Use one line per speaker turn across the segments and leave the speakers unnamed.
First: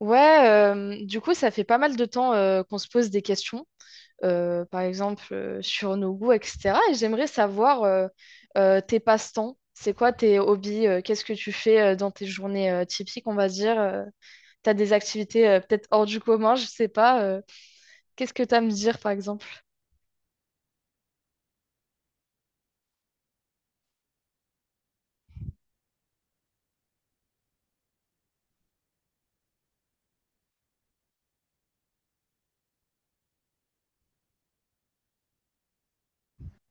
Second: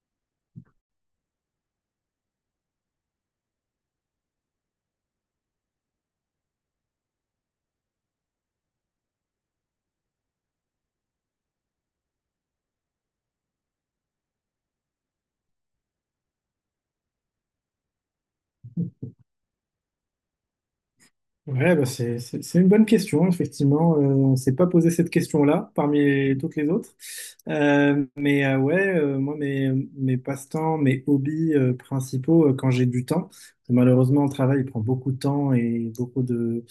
Ouais, du coup, ça fait pas mal de temps qu'on se pose des questions, par exemple sur nos goûts, etc. Et j'aimerais savoir tes passe-temps, c'est quoi tes hobbies, qu'est-ce que tu fais dans tes journées typiques, on va dire. T'as des activités peut-être hors du commun, je sais pas. Qu'est-ce que t'as à me dire, par exemple?
Ouais, bah, c'est une bonne question, effectivement. On ne s'est pas posé cette question-là parmi toutes les autres. Moi, mes passe-temps, mes hobbies principaux, quand j'ai du temps, malheureusement, le travail il prend beaucoup de temps et beaucoup de,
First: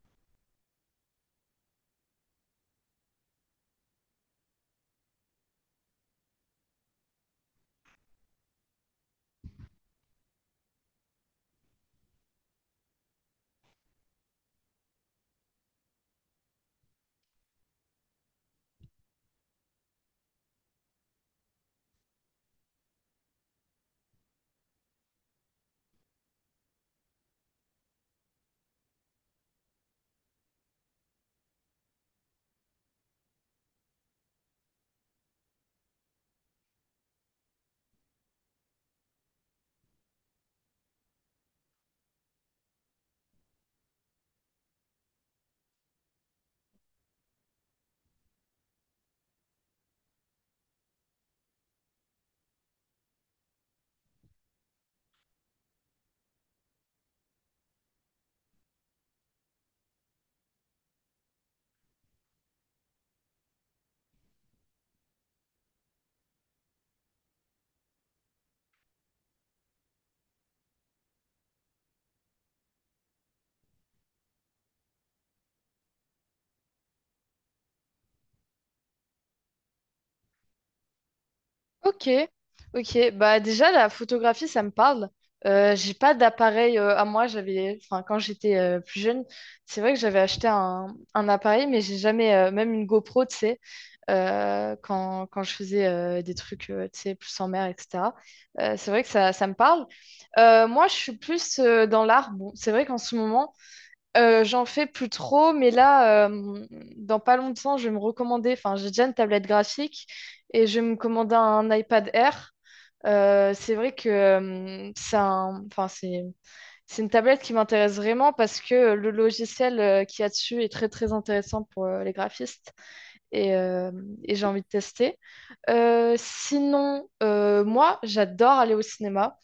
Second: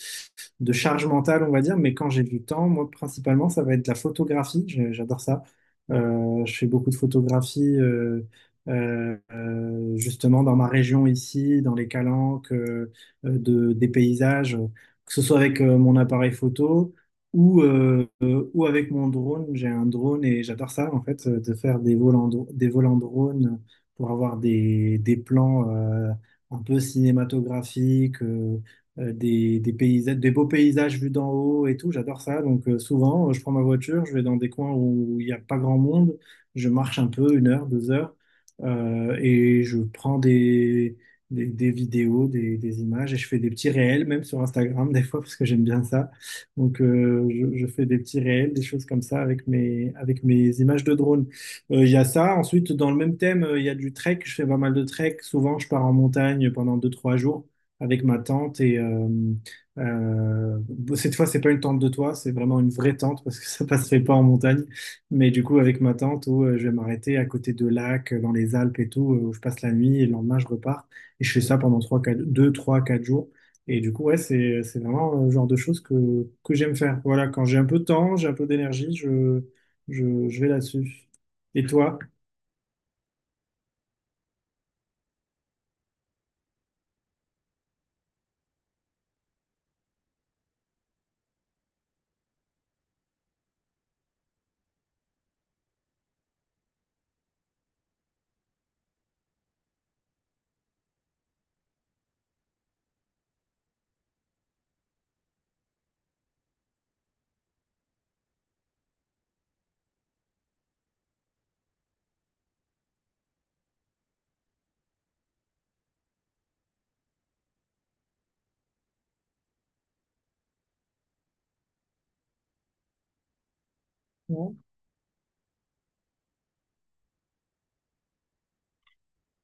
de charge mentale, on va dire, mais quand j'ai du temps, moi, principalement, ça va être la photographie. J'adore ça. Je fais beaucoup de photographie, justement, dans ma région ici, dans les Calanques, des paysages, que ce soit avec mon appareil photo ou avec mon drone. J'ai un drone et j'adore ça, en fait, de faire des vols en drone, pour avoir des plans un peu cinématographiques, des paysages, des beaux paysages vus d'en haut et tout. J'adore ça. Donc, souvent, je prends ma voiture, je vais dans des coins où il n'y a pas grand monde, je marche un peu, 1 heure, 2 heures, et je prends des vidéos, des images, et je fais des petits réels, même sur Instagram des fois, parce que j'aime bien ça. Donc, je fais des petits réels, des choses comme ça avec mes images de drone. Il y a ça. Ensuite, dans le même thème, il y a du trek. Je fais pas mal de trek. Souvent, je pars en montagne pendant deux trois jours avec ma tente. Et euh, cette fois, c'est pas une tente de toit, c'est vraiment une vraie tente parce que ça passerait pas en montagne. Mais du coup, avec ma tente, où, je vais m'arrêter à côté de lacs, dans les Alpes et tout, où je passe la nuit et le lendemain, je repars. Et je fais ça pendant 3 4, 2, 3, 4 jours. Et du coup, ouais, c'est vraiment le genre de choses que j'aime faire. Voilà, quand j'ai un peu de temps, j'ai un peu d'énergie, je vais là-dessus. Et toi?
Ok, ok. Bah déjà la photographie, ça me parle. J'ai pas d'appareil à moi. J'avais, enfin quand j'étais plus jeune, c'est vrai que j'avais acheté un appareil, mais j'ai jamais, même une GoPro, tu sais, quand je faisais des trucs, tu sais, plus en mer, etc. C'est vrai que ça me parle. Moi, je suis plus dans l'art. Bon, c'est vrai qu'en ce moment, j'en fais plus trop, mais là, dans pas longtemps, je vais me recommander, enfin, j'ai déjà une tablette graphique et je vais me commander un iPad Air. C'est vrai que enfin, c'est une tablette qui m'intéresse vraiment parce que le logiciel qu'il y a dessus est très très intéressant pour les graphistes et, euh, et j'ai
Non.
envie de tester. Sinon, moi, j'adore aller au cinéma.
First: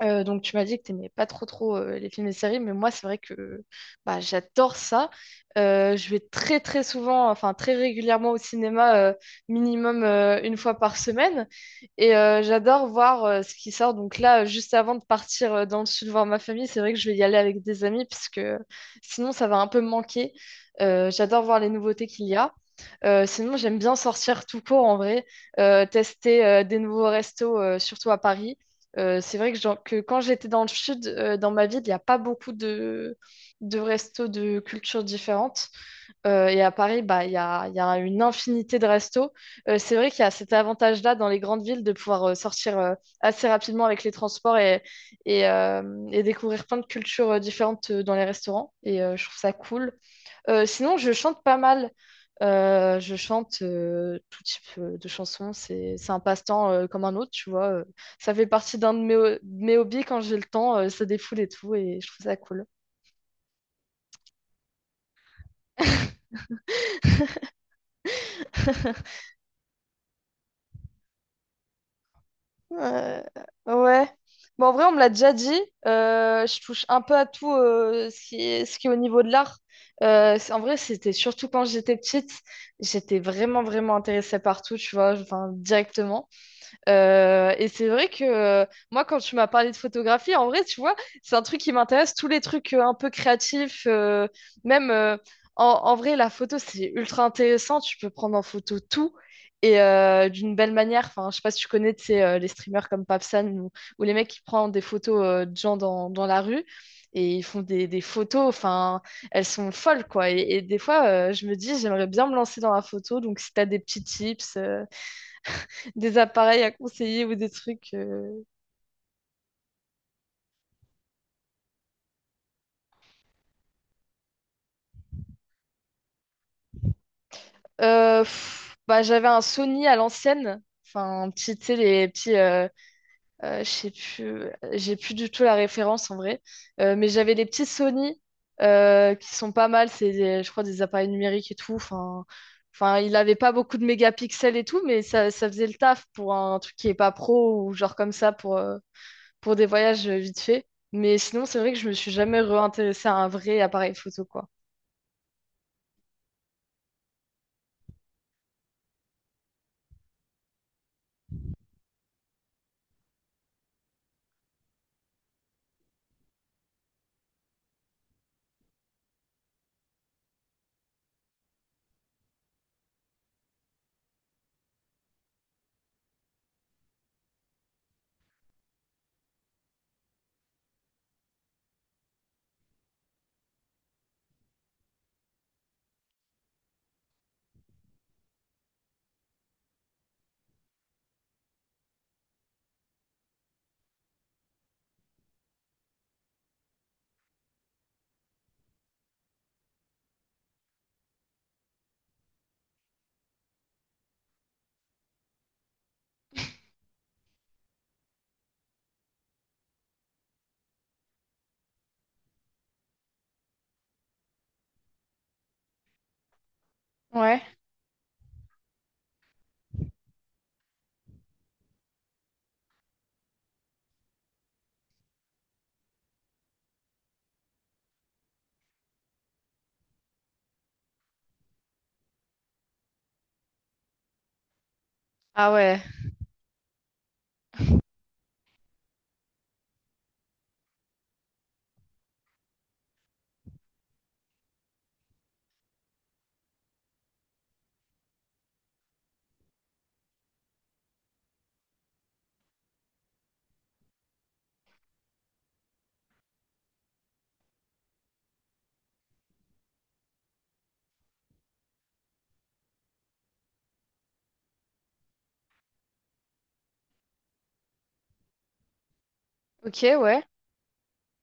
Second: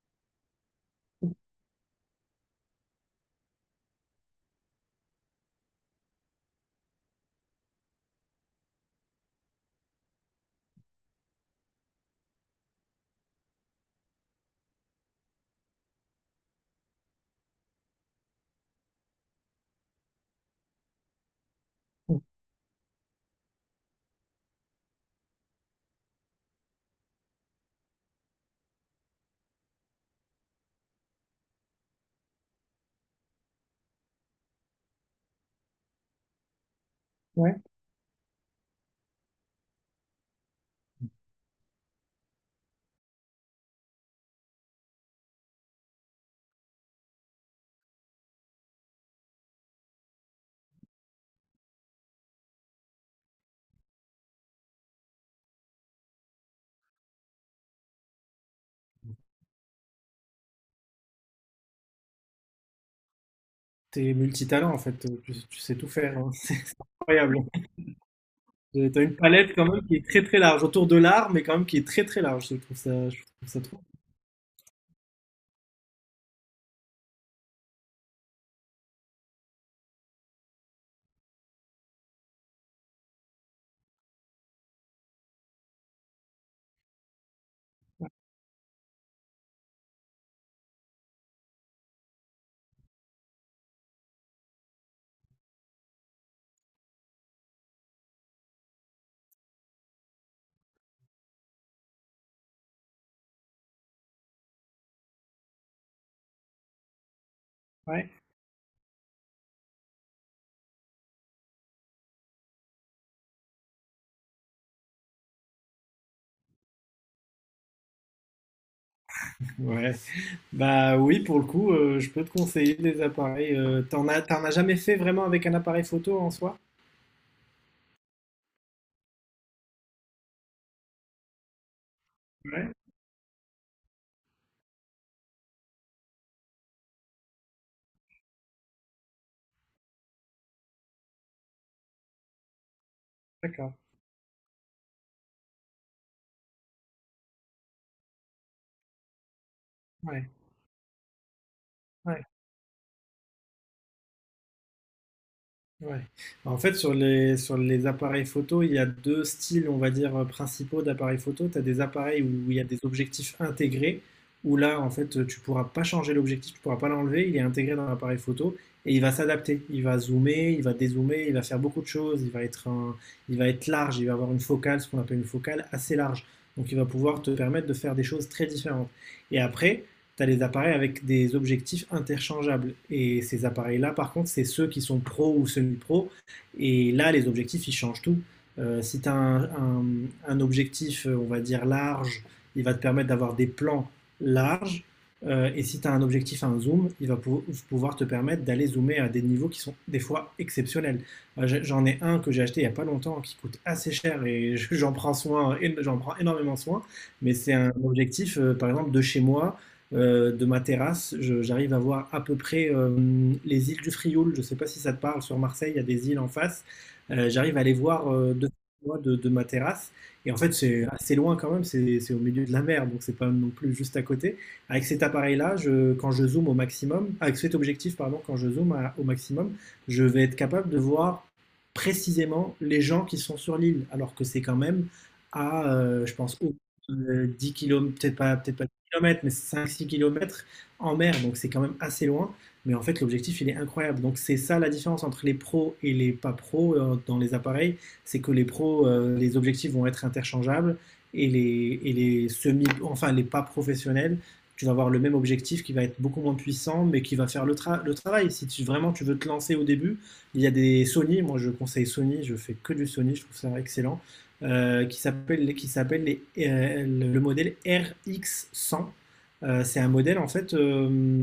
Donc tu m'as dit que tu n'aimais pas trop trop les films et les séries, mais moi c'est vrai que bah, j'adore ça. Je vais très très souvent, enfin très régulièrement au cinéma, minimum une fois par semaine. Et j'adore voir ce qui sort. Donc là, juste avant de partir dans le sud voir ma famille, c'est vrai que je vais y aller avec des amis, puisque sinon ça va un peu me manquer. J'adore voir les nouveautés qu'il y a. Sinon, j'aime bien sortir tout court en vrai, tester des nouveaux restos, surtout à Paris. C'est vrai que, genre, que quand j'étais dans le sud, dans ma ville, il n'y a pas beaucoup de restos de cultures différentes. Et à Paris, bah, il y a une infinité de restos. C'est vrai qu'il y a cet avantage-là dans les grandes villes de pouvoir sortir assez rapidement avec les transports et découvrir plein de cultures différentes dans les restaurants. Et je trouve ça cool. Sinon, je chante pas mal. Je chante tout type de chansons. C'est un passe-temps comme un autre, tu vois. Ça fait partie d'un de mes hobbies quand j'ai le temps. Ça défoule et tout. Et je trouve ça cool.
T'es multitalent, en fait. Tu sais tout faire, hein. C'est incroyable. T'as une palette quand même qui est très très large autour de l'art, mais quand même qui est très très large. Je
Euh,
trouve ça trop.
ouais. Bon, en vrai, on me l'a déjà dit. Je touche un peu à tout ce qui est au niveau de l'art. En vrai, c'était surtout quand j'étais petite, j'étais vraiment, vraiment intéressée par tout, tu vois, enfin, directement. Et c'est vrai que moi, quand tu m'as parlé de photographie, en vrai, tu vois, c'est un truc qui m'intéresse, tous les trucs un peu créatifs, même en, en vrai, la photo, c'est ultra intéressant, tu peux prendre en photo tout. Et d'une belle manière, enfin, je sais pas si tu connais, tu sais, les streamers comme Papsan ou les mecs qui prennent des photos de gens dans la rue et ils font des
Ouais.
photos, enfin, elles sont folles, quoi. Et des fois, je me dis, j'aimerais bien me lancer dans la photo, donc si tu as des petits tips, des appareils à conseiller ou des trucs.
Ouais. Bah oui, pour le coup, je peux te conseiller des appareils. T'en as jamais fait vraiment avec un appareil photo en soi?
Bah, j'avais un Sony à l'ancienne. Enfin, un petit, tu sais, les petits.
Ouais.
Je sais plus. J'ai plus du tout la référence en vrai. Mais j'avais des petits Sony qui sont pas mal. Je crois, des appareils numériques et tout. Enfin, il avait pas
D'accord,
beaucoup de mégapixels et tout, mais ça faisait le taf pour un truc qui est pas pro ou genre comme ça pour des voyages
ouais,
vite fait. Mais sinon, c'est vrai que je me suis
ouais,
jamais réintéressée à un vrai appareil photo, quoi.
ouais. Bah, en fait, sur les appareils photo, il y a 2 styles, on va dire, principaux d'appareils photo. Tu as des appareils où il y a des objectifs intégrés, où là, en fait, tu pourras pas changer l'objectif, tu pourras pas l'enlever, il est intégré dans l'appareil photo et il va s'adapter. Il va zoomer, il va dézoomer, il va faire beaucoup de choses, il va être large, il va avoir une focale, ce qu'on appelle une focale assez large. Donc il va pouvoir te permettre de faire des choses très différentes, et après tu as les appareils avec des objectifs interchangeables. Et ces appareils-là, par contre, c'est ceux qui sont pro ou semi-pro. Et là, les objectifs, ils changent tout. Si tu as un objectif, on va dire, large, il va te permettre d'avoir des plans larges. Et si tu as un objectif à un zoom, il va pouvoir te permettre d'aller zoomer à des niveaux qui sont des fois exceptionnels. J'en ai un que j'ai acheté il n'y a pas longtemps qui coûte assez cher et j'en prends soin, j'en prends énormément soin. Mais c'est un objectif, par exemple, de chez moi, de ma terrasse, j'arrive à voir à peu près les îles du Frioul. Je ne sais pas si ça te parle. Sur Marseille, il y a des îles en face.
Ouais.
J'arrive à les voir moi, de ma terrasse. Et en fait, c'est assez loin quand même. C'est au milieu de la mer, donc c'est pas non plus juste à côté. Avec cet appareil-là, quand je zoome au maximum, avec cet objectif, pardon, quand je zoome au maximum, je vais être capable de voir précisément les gens qui sont sur l'île, alors que c'est quand même
Ah
à,
ouais.
je pense, 10 kilomètres, peut-être pas kilomètres, mais 5, 6 kilomètres en mer, donc c'est quand même assez loin. Mais en fait, l'objectif, il est incroyable. Donc c'est ça la différence entre les pros et les pas pros dans les appareils, c'est que les pros, les objectifs vont être interchangeables et les semi, enfin les pas professionnels, tu vas avoir le même objectif qui va être beaucoup moins puissant, mais qui va faire le travail. Si vraiment tu veux te lancer au début, il y a des Sony, moi je conseille Sony, je fais que du Sony, je trouve ça excellent, qui s'appelle, qui s'appelle le modèle RX100. C'est
Ok,
un modèle
ouais.
en fait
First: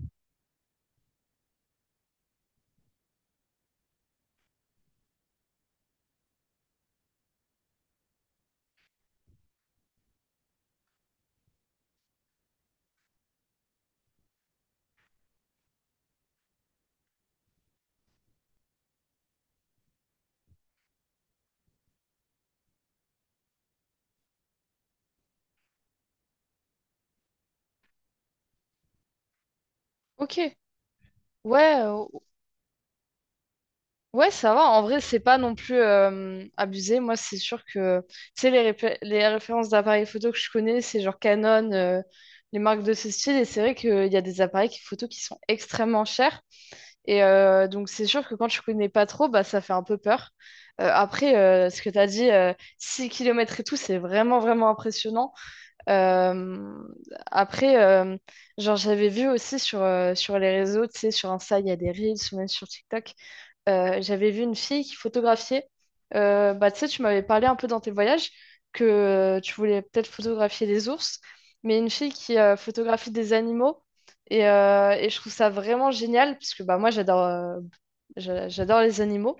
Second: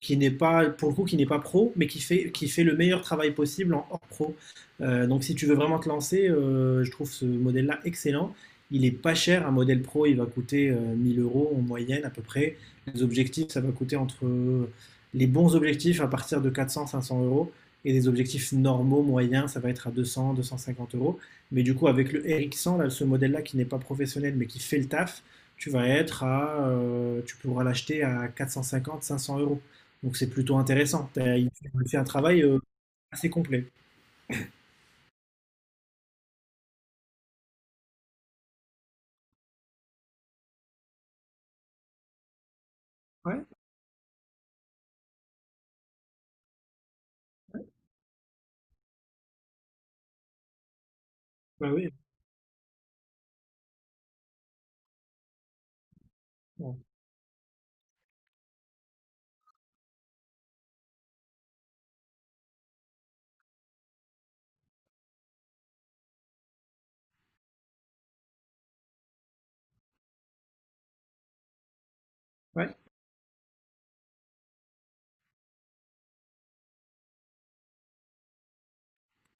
qui n'est pas, pour le coup, qui n'est pas pro, mais qui fait le meilleur travail possible en hors pro. Donc, si tu veux vraiment te lancer, je trouve ce modèle-là excellent. Il est pas cher, un modèle pro, il va coûter 1 000 euros en moyenne à peu près. Les objectifs, ça va coûter entre les bons objectifs à partir de 400 à 500 euros, et des objectifs normaux, moyens, ça va être à 200 à 250 euros. Mais du coup, avec le RX100, là, ce modèle-là qui n'est pas professionnel mais qui fait le taf, tu pourras l'acheter à 450 à 500 euros. Donc c'est
Ok.
plutôt intéressant. Il fait
Ouais,
il fait un
euh,
travail assez complet.
ouais, ça va. En vrai, c'est pas non plus abusé. Moi, c'est sûr que, tu sais, les références d'appareils photo que je connais, c'est genre Canon, les marques de ce style. Et
Ouais,
c'est vrai qu'il y a des photo qui sont extrêmement chers. Et donc, c'est sûr que quand tu connais pas trop, bah, ça fait un peu peur. Après,
bah
ce
oui.
que tu as dit, 6 km et tout, c'est vraiment, vraiment impressionnant.
Ouais,
Euh, Après, genre, j'avais vu aussi sur, sur les réseaux, tu sais, sur Insta, il y a des Reels ou même sur TikTok. J'avais vu une fille qui photographiait. Bah, tu sais, tu m'avais parlé un peu dans tes voyages que tu voulais peut-être photographier des ours, mais une fille qui photographie des animaux. Et je trouve ça vraiment génial parce que bah, moi, j'adore j'adore les animaux.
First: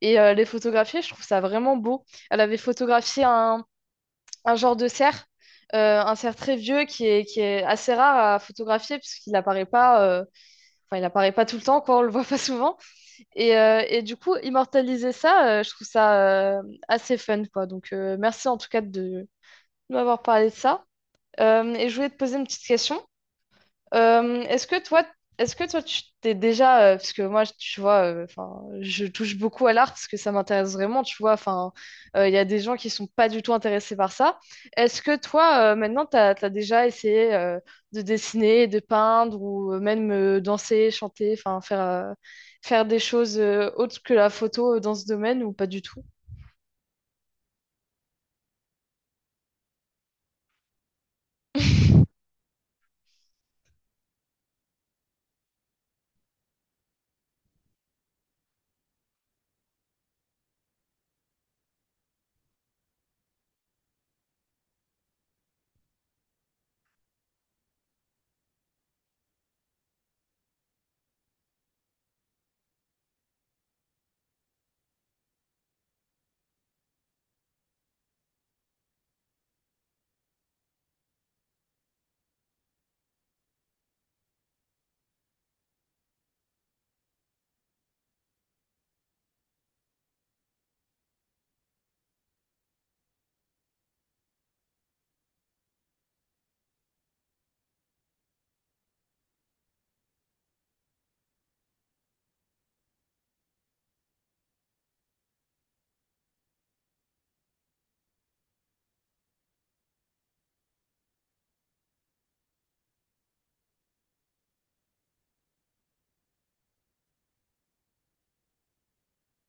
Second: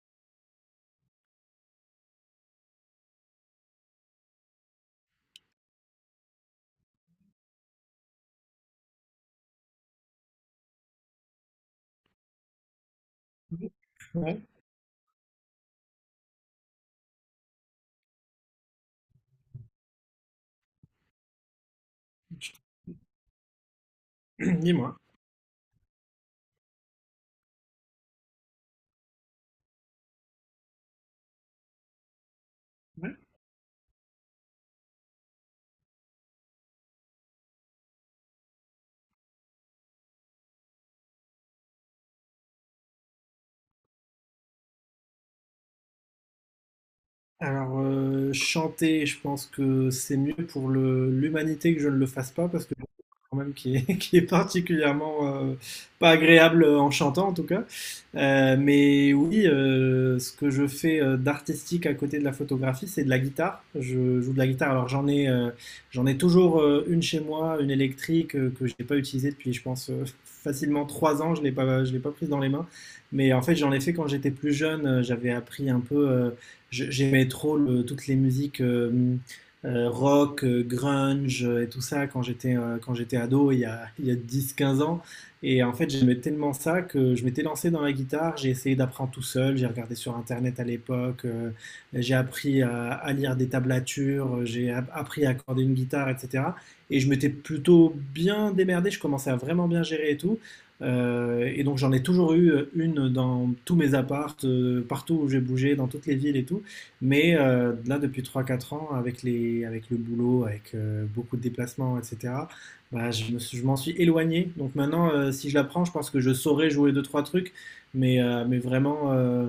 Et les photographier, je trouve ça vraiment beau. Elle avait photographié un genre de cerf, un cerf très vieux qui est assez rare à photographier puisqu'il apparaît pas, enfin, il apparaît pas tout le temps, quoi, on le voit pas souvent. Et du coup,
ouais.
immortaliser ça, je trouve ça assez fun, quoi. Donc, merci en tout cas de m'avoir parlé de ça. Et je voulais te poser une petite question. Euh, est-ce que
Dis-moi.
toi, est-ce que toi, tu t'es déjà, parce que moi, tu vois, enfin, je touche beaucoup à l'art parce que ça m'intéresse vraiment, tu vois, enfin, il y a des gens qui sont pas du tout intéressés par ça. Est-ce que toi, maintenant, t'as déjà essayé de dessiner, de peindre ou même danser, chanter, enfin, faire des choses autres que la photo dans ce domaine ou pas du tout?
Alors, chanter, je pense que c'est mieux pour l'humanité que je ne le fasse pas, parce que j'ai quand même qui est, qui est particulièrement pas agréable en chantant en tout cas. Mais oui, ce que je fais d'artistique à côté de la photographie, c'est de la guitare. Je joue de la guitare. Alors j'en ai toujours une chez moi, une électrique que je n'ai pas utilisée depuis, je pense, facilement 3 ans. Je l'ai pas prise dans les mains. Mais en fait, j'en ai fait quand j'étais plus jeune. J'avais appris un peu. Euh, J'aimais trop toutes les musiques rock, grunge et tout ça quand j'étais ado, il y a 10-15 ans. Et en fait, j'aimais tellement ça que je m'étais lancé dans la guitare, j'ai essayé d'apprendre tout seul, j'ai regardé sur Internet à l'époque, j'ai appris à lire des tablatures, j'ai appris à accorder une guitare, etc. Et je m'étais plutôt bien démerdé, je commençais à vraiment bien gérer et tout. Et donc j'en ai toujours eu une dans tous mes apparts, partout où j'ai bougé, dans toutes les villes et tout. Mais là, depuis trois quatre ans, avec le boulot, avec beaucoup de déplacements, etc., bah, je m'en suis éloigné. Donc maintenant, si je la prends, je pense que je saurais jouer deux trois trucs, mais, vraiment,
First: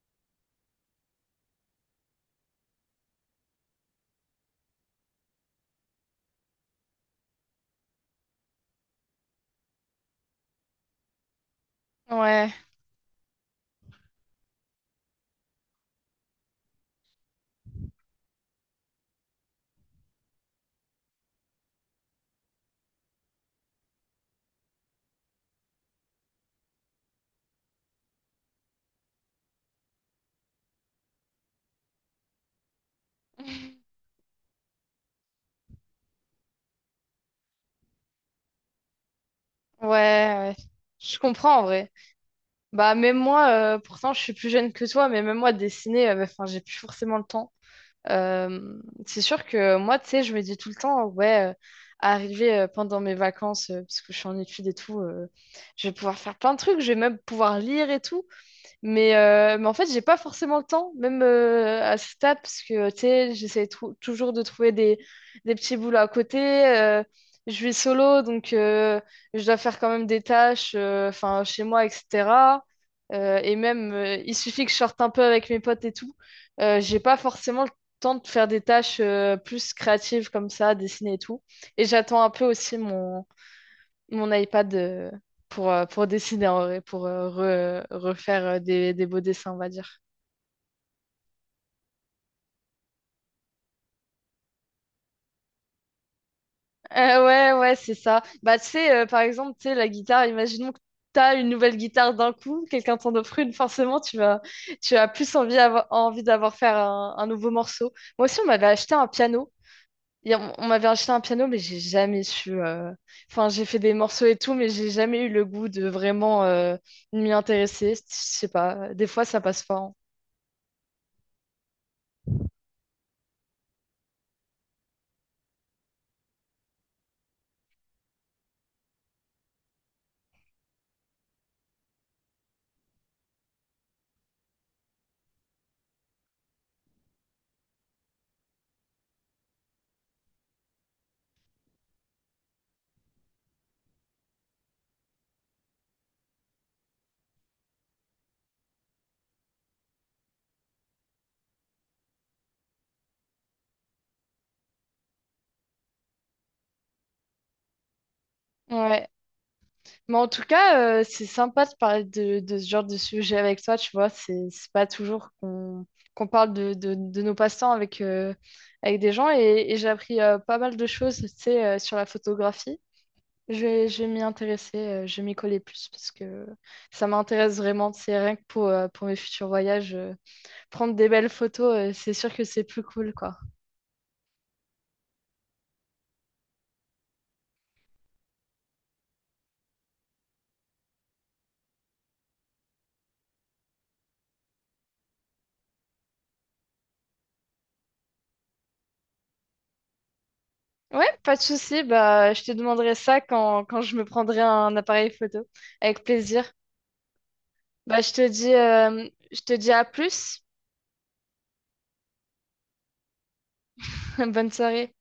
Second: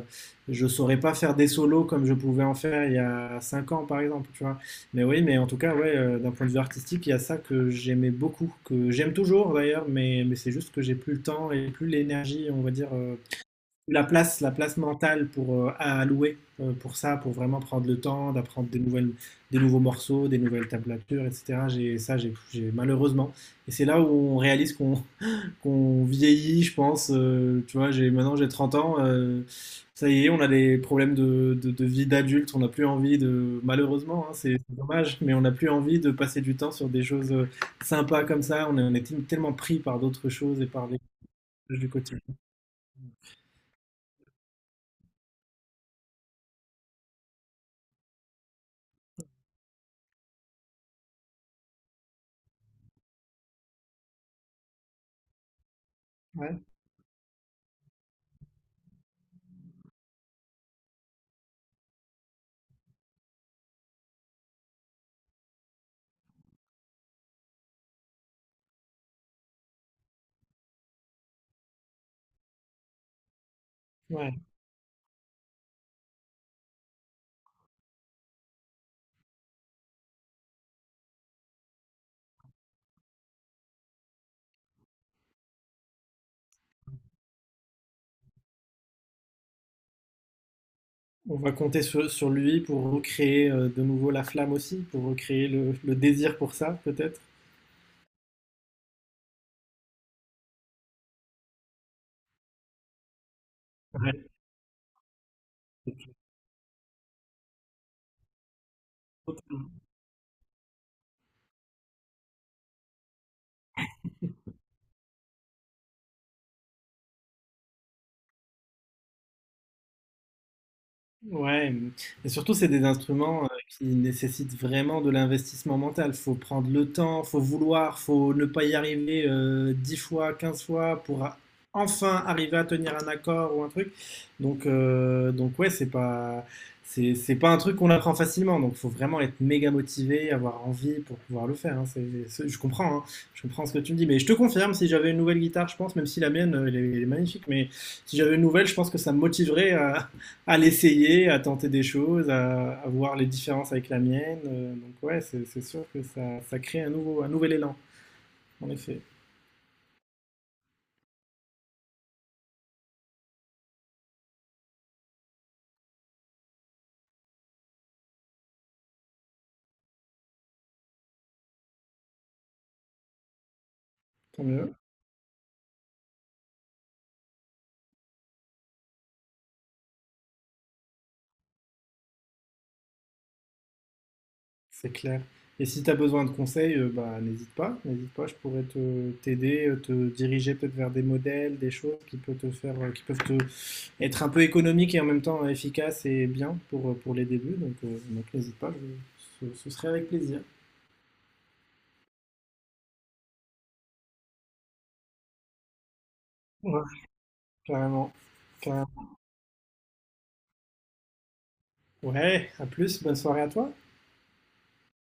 je saurais pas faire des solos comme je pouvais en faire il y a 5 ans, par exemple, tu vois. Mais oui, mais en tout cas, ouais, d'un point de vue artistique, il y a ça que j'aimais beaucoup, que j'aime toujours d'ailleurs, mais, c'est juste que j'ai plus le temps et plus l'énergie,
Ouais,
on va dire, la place, mentale pour, à allouer pour ça, pour vraiment prendre le temps d'apprendre des nouvelles, des nouveaux morceaux, des nouvelles tablatures, etc. J'ai ça, malheureusement. Et c'est là où on réalise qu'on qu'on vieillit, je pense. Tu vois, j'ai 30 ans. Ça y est, on a des problèmes de vie d'adulte. On n'a plus envie de, malheureusement, hein, c'est dommage, mais on n'a plus envie de passer du temps sur des choses sympas comme ça. On est tellement pris par d'autres
ouais.
choses et par les
Je comprends en
choses du
vrai.
quotidien.
Bah, même moi, pourtant, je suis plus jeune que toi, mais même moi, dessiner, enfin, j'ai plus forcément le temps. C'est sûr que moi, tu sais, je me dis tout le temps, ouais, arriver pendant mes vacances, parce que je suis en études et tout, je vais pouvoir faire plein de
Ouais,
trucs, je vais même pouvoir lire et tout. Mais en fait, j'ai pas forcément le temps, même à ce stade, parce que tu sais, toujours de trouver des petits boulots à côté. euh, je vis solo, donc je dois faire quand même des tâches enfin, chez moi, etc. Et même, il
ouais.
suffit que je sorte un peu avec mes potes et tout. J'ai pas forcément le temps de faire des tâches plus créatives comme ça, dessiner et tout. Et j'attends un peu aussi mon iPad pour dessiner en vrai, pour refaire des beaux dessins, on va dire.
On va compter sur lui pour recréer de nouveau la flamme aussi, pour recréer le désir pour ça, peut-être.
Ouais, c'est ça. Bah, tu sais, par exemple, tu sais, la guitare, imaginons que tu as une nouvelle guitare d'un coup, quelqu'un t'en offre une, forcément,
Ouais.
tu as plus envie, envie d'avoir faire un nouveau morceau. Moi aussi, on m'avait acheté un piano. Et on m'avait acheté un piano, mais j'ai jamais su. Enfin, j'ai fait des morceaux et tout, mais j'ai jamais eu le goût de vraiment m'y intéresser. Je sais pas, des fois, ça passe pas, hein.
Ouais, mm. Et surtout, c'est des instruments qui nécessitent vraiment de l'investissement mental. Faut prendre le temps, faut vouloir, faut ne pas y arriver 10 fois, 15 fois pour enfin arriver à tenir un accord ou un truc. Donc ouais, c'est pas un truc qu'on apprend facilement. Donc, faut vraiment être méga motivé, avoir envie pour pouvoir le faire, hein. Je comprends, hein. Je comprends ce que tu me dis. Mais je te confirme, si j'avais une nouvelle guitare, je pense, même si la mienne, elle est magnifique, mais si j'avais une nouvelle, je pense que ça me motiverait à, l'essayer, à tenter des choses, à, voir les différences avec la mienne. Donc ouais, c'est sûr que ça crée un nouvel élan, en effet.
Ouais. Mais en tout cas, c'est sympa de parler de ce genre de sujet avec toi, tu vois. C'est pas toujours qu'on parle de nos passe-temps avec, avec des gens. Et j'ai appris pas mal de choses, tu sais, sur la photographie. Je vais m'y
Tant mieux,
intéresser, je vais m'y coller plus parce que ça m'intéresse vraiment. C'est rien que pour mes futurs voyages. Prendre des belles photos, c'est sûr que c'est plus cool, quoi.
c'est clair. Et si tu as besoin de conseils, bah, n'hésite pas, je pourrais te t'aider, te diriger peut-être vers des modèles, des choses qui peuvent te faire, qui peuvent te être un peu économiques et en même temps efficaces et bien pour les débuts. Donc n'hésite pas, ce serait avec plaisir.
Ouais, pas de souci. Bah, je te demanderai ça quand je me prendrai un appareil photo. Avec plaisir.
Ouais,
Bah,
carrément. Carrément.
je te dis à plus.
Ouais, à plus, bonne soirée à toi.
Bonne soirée.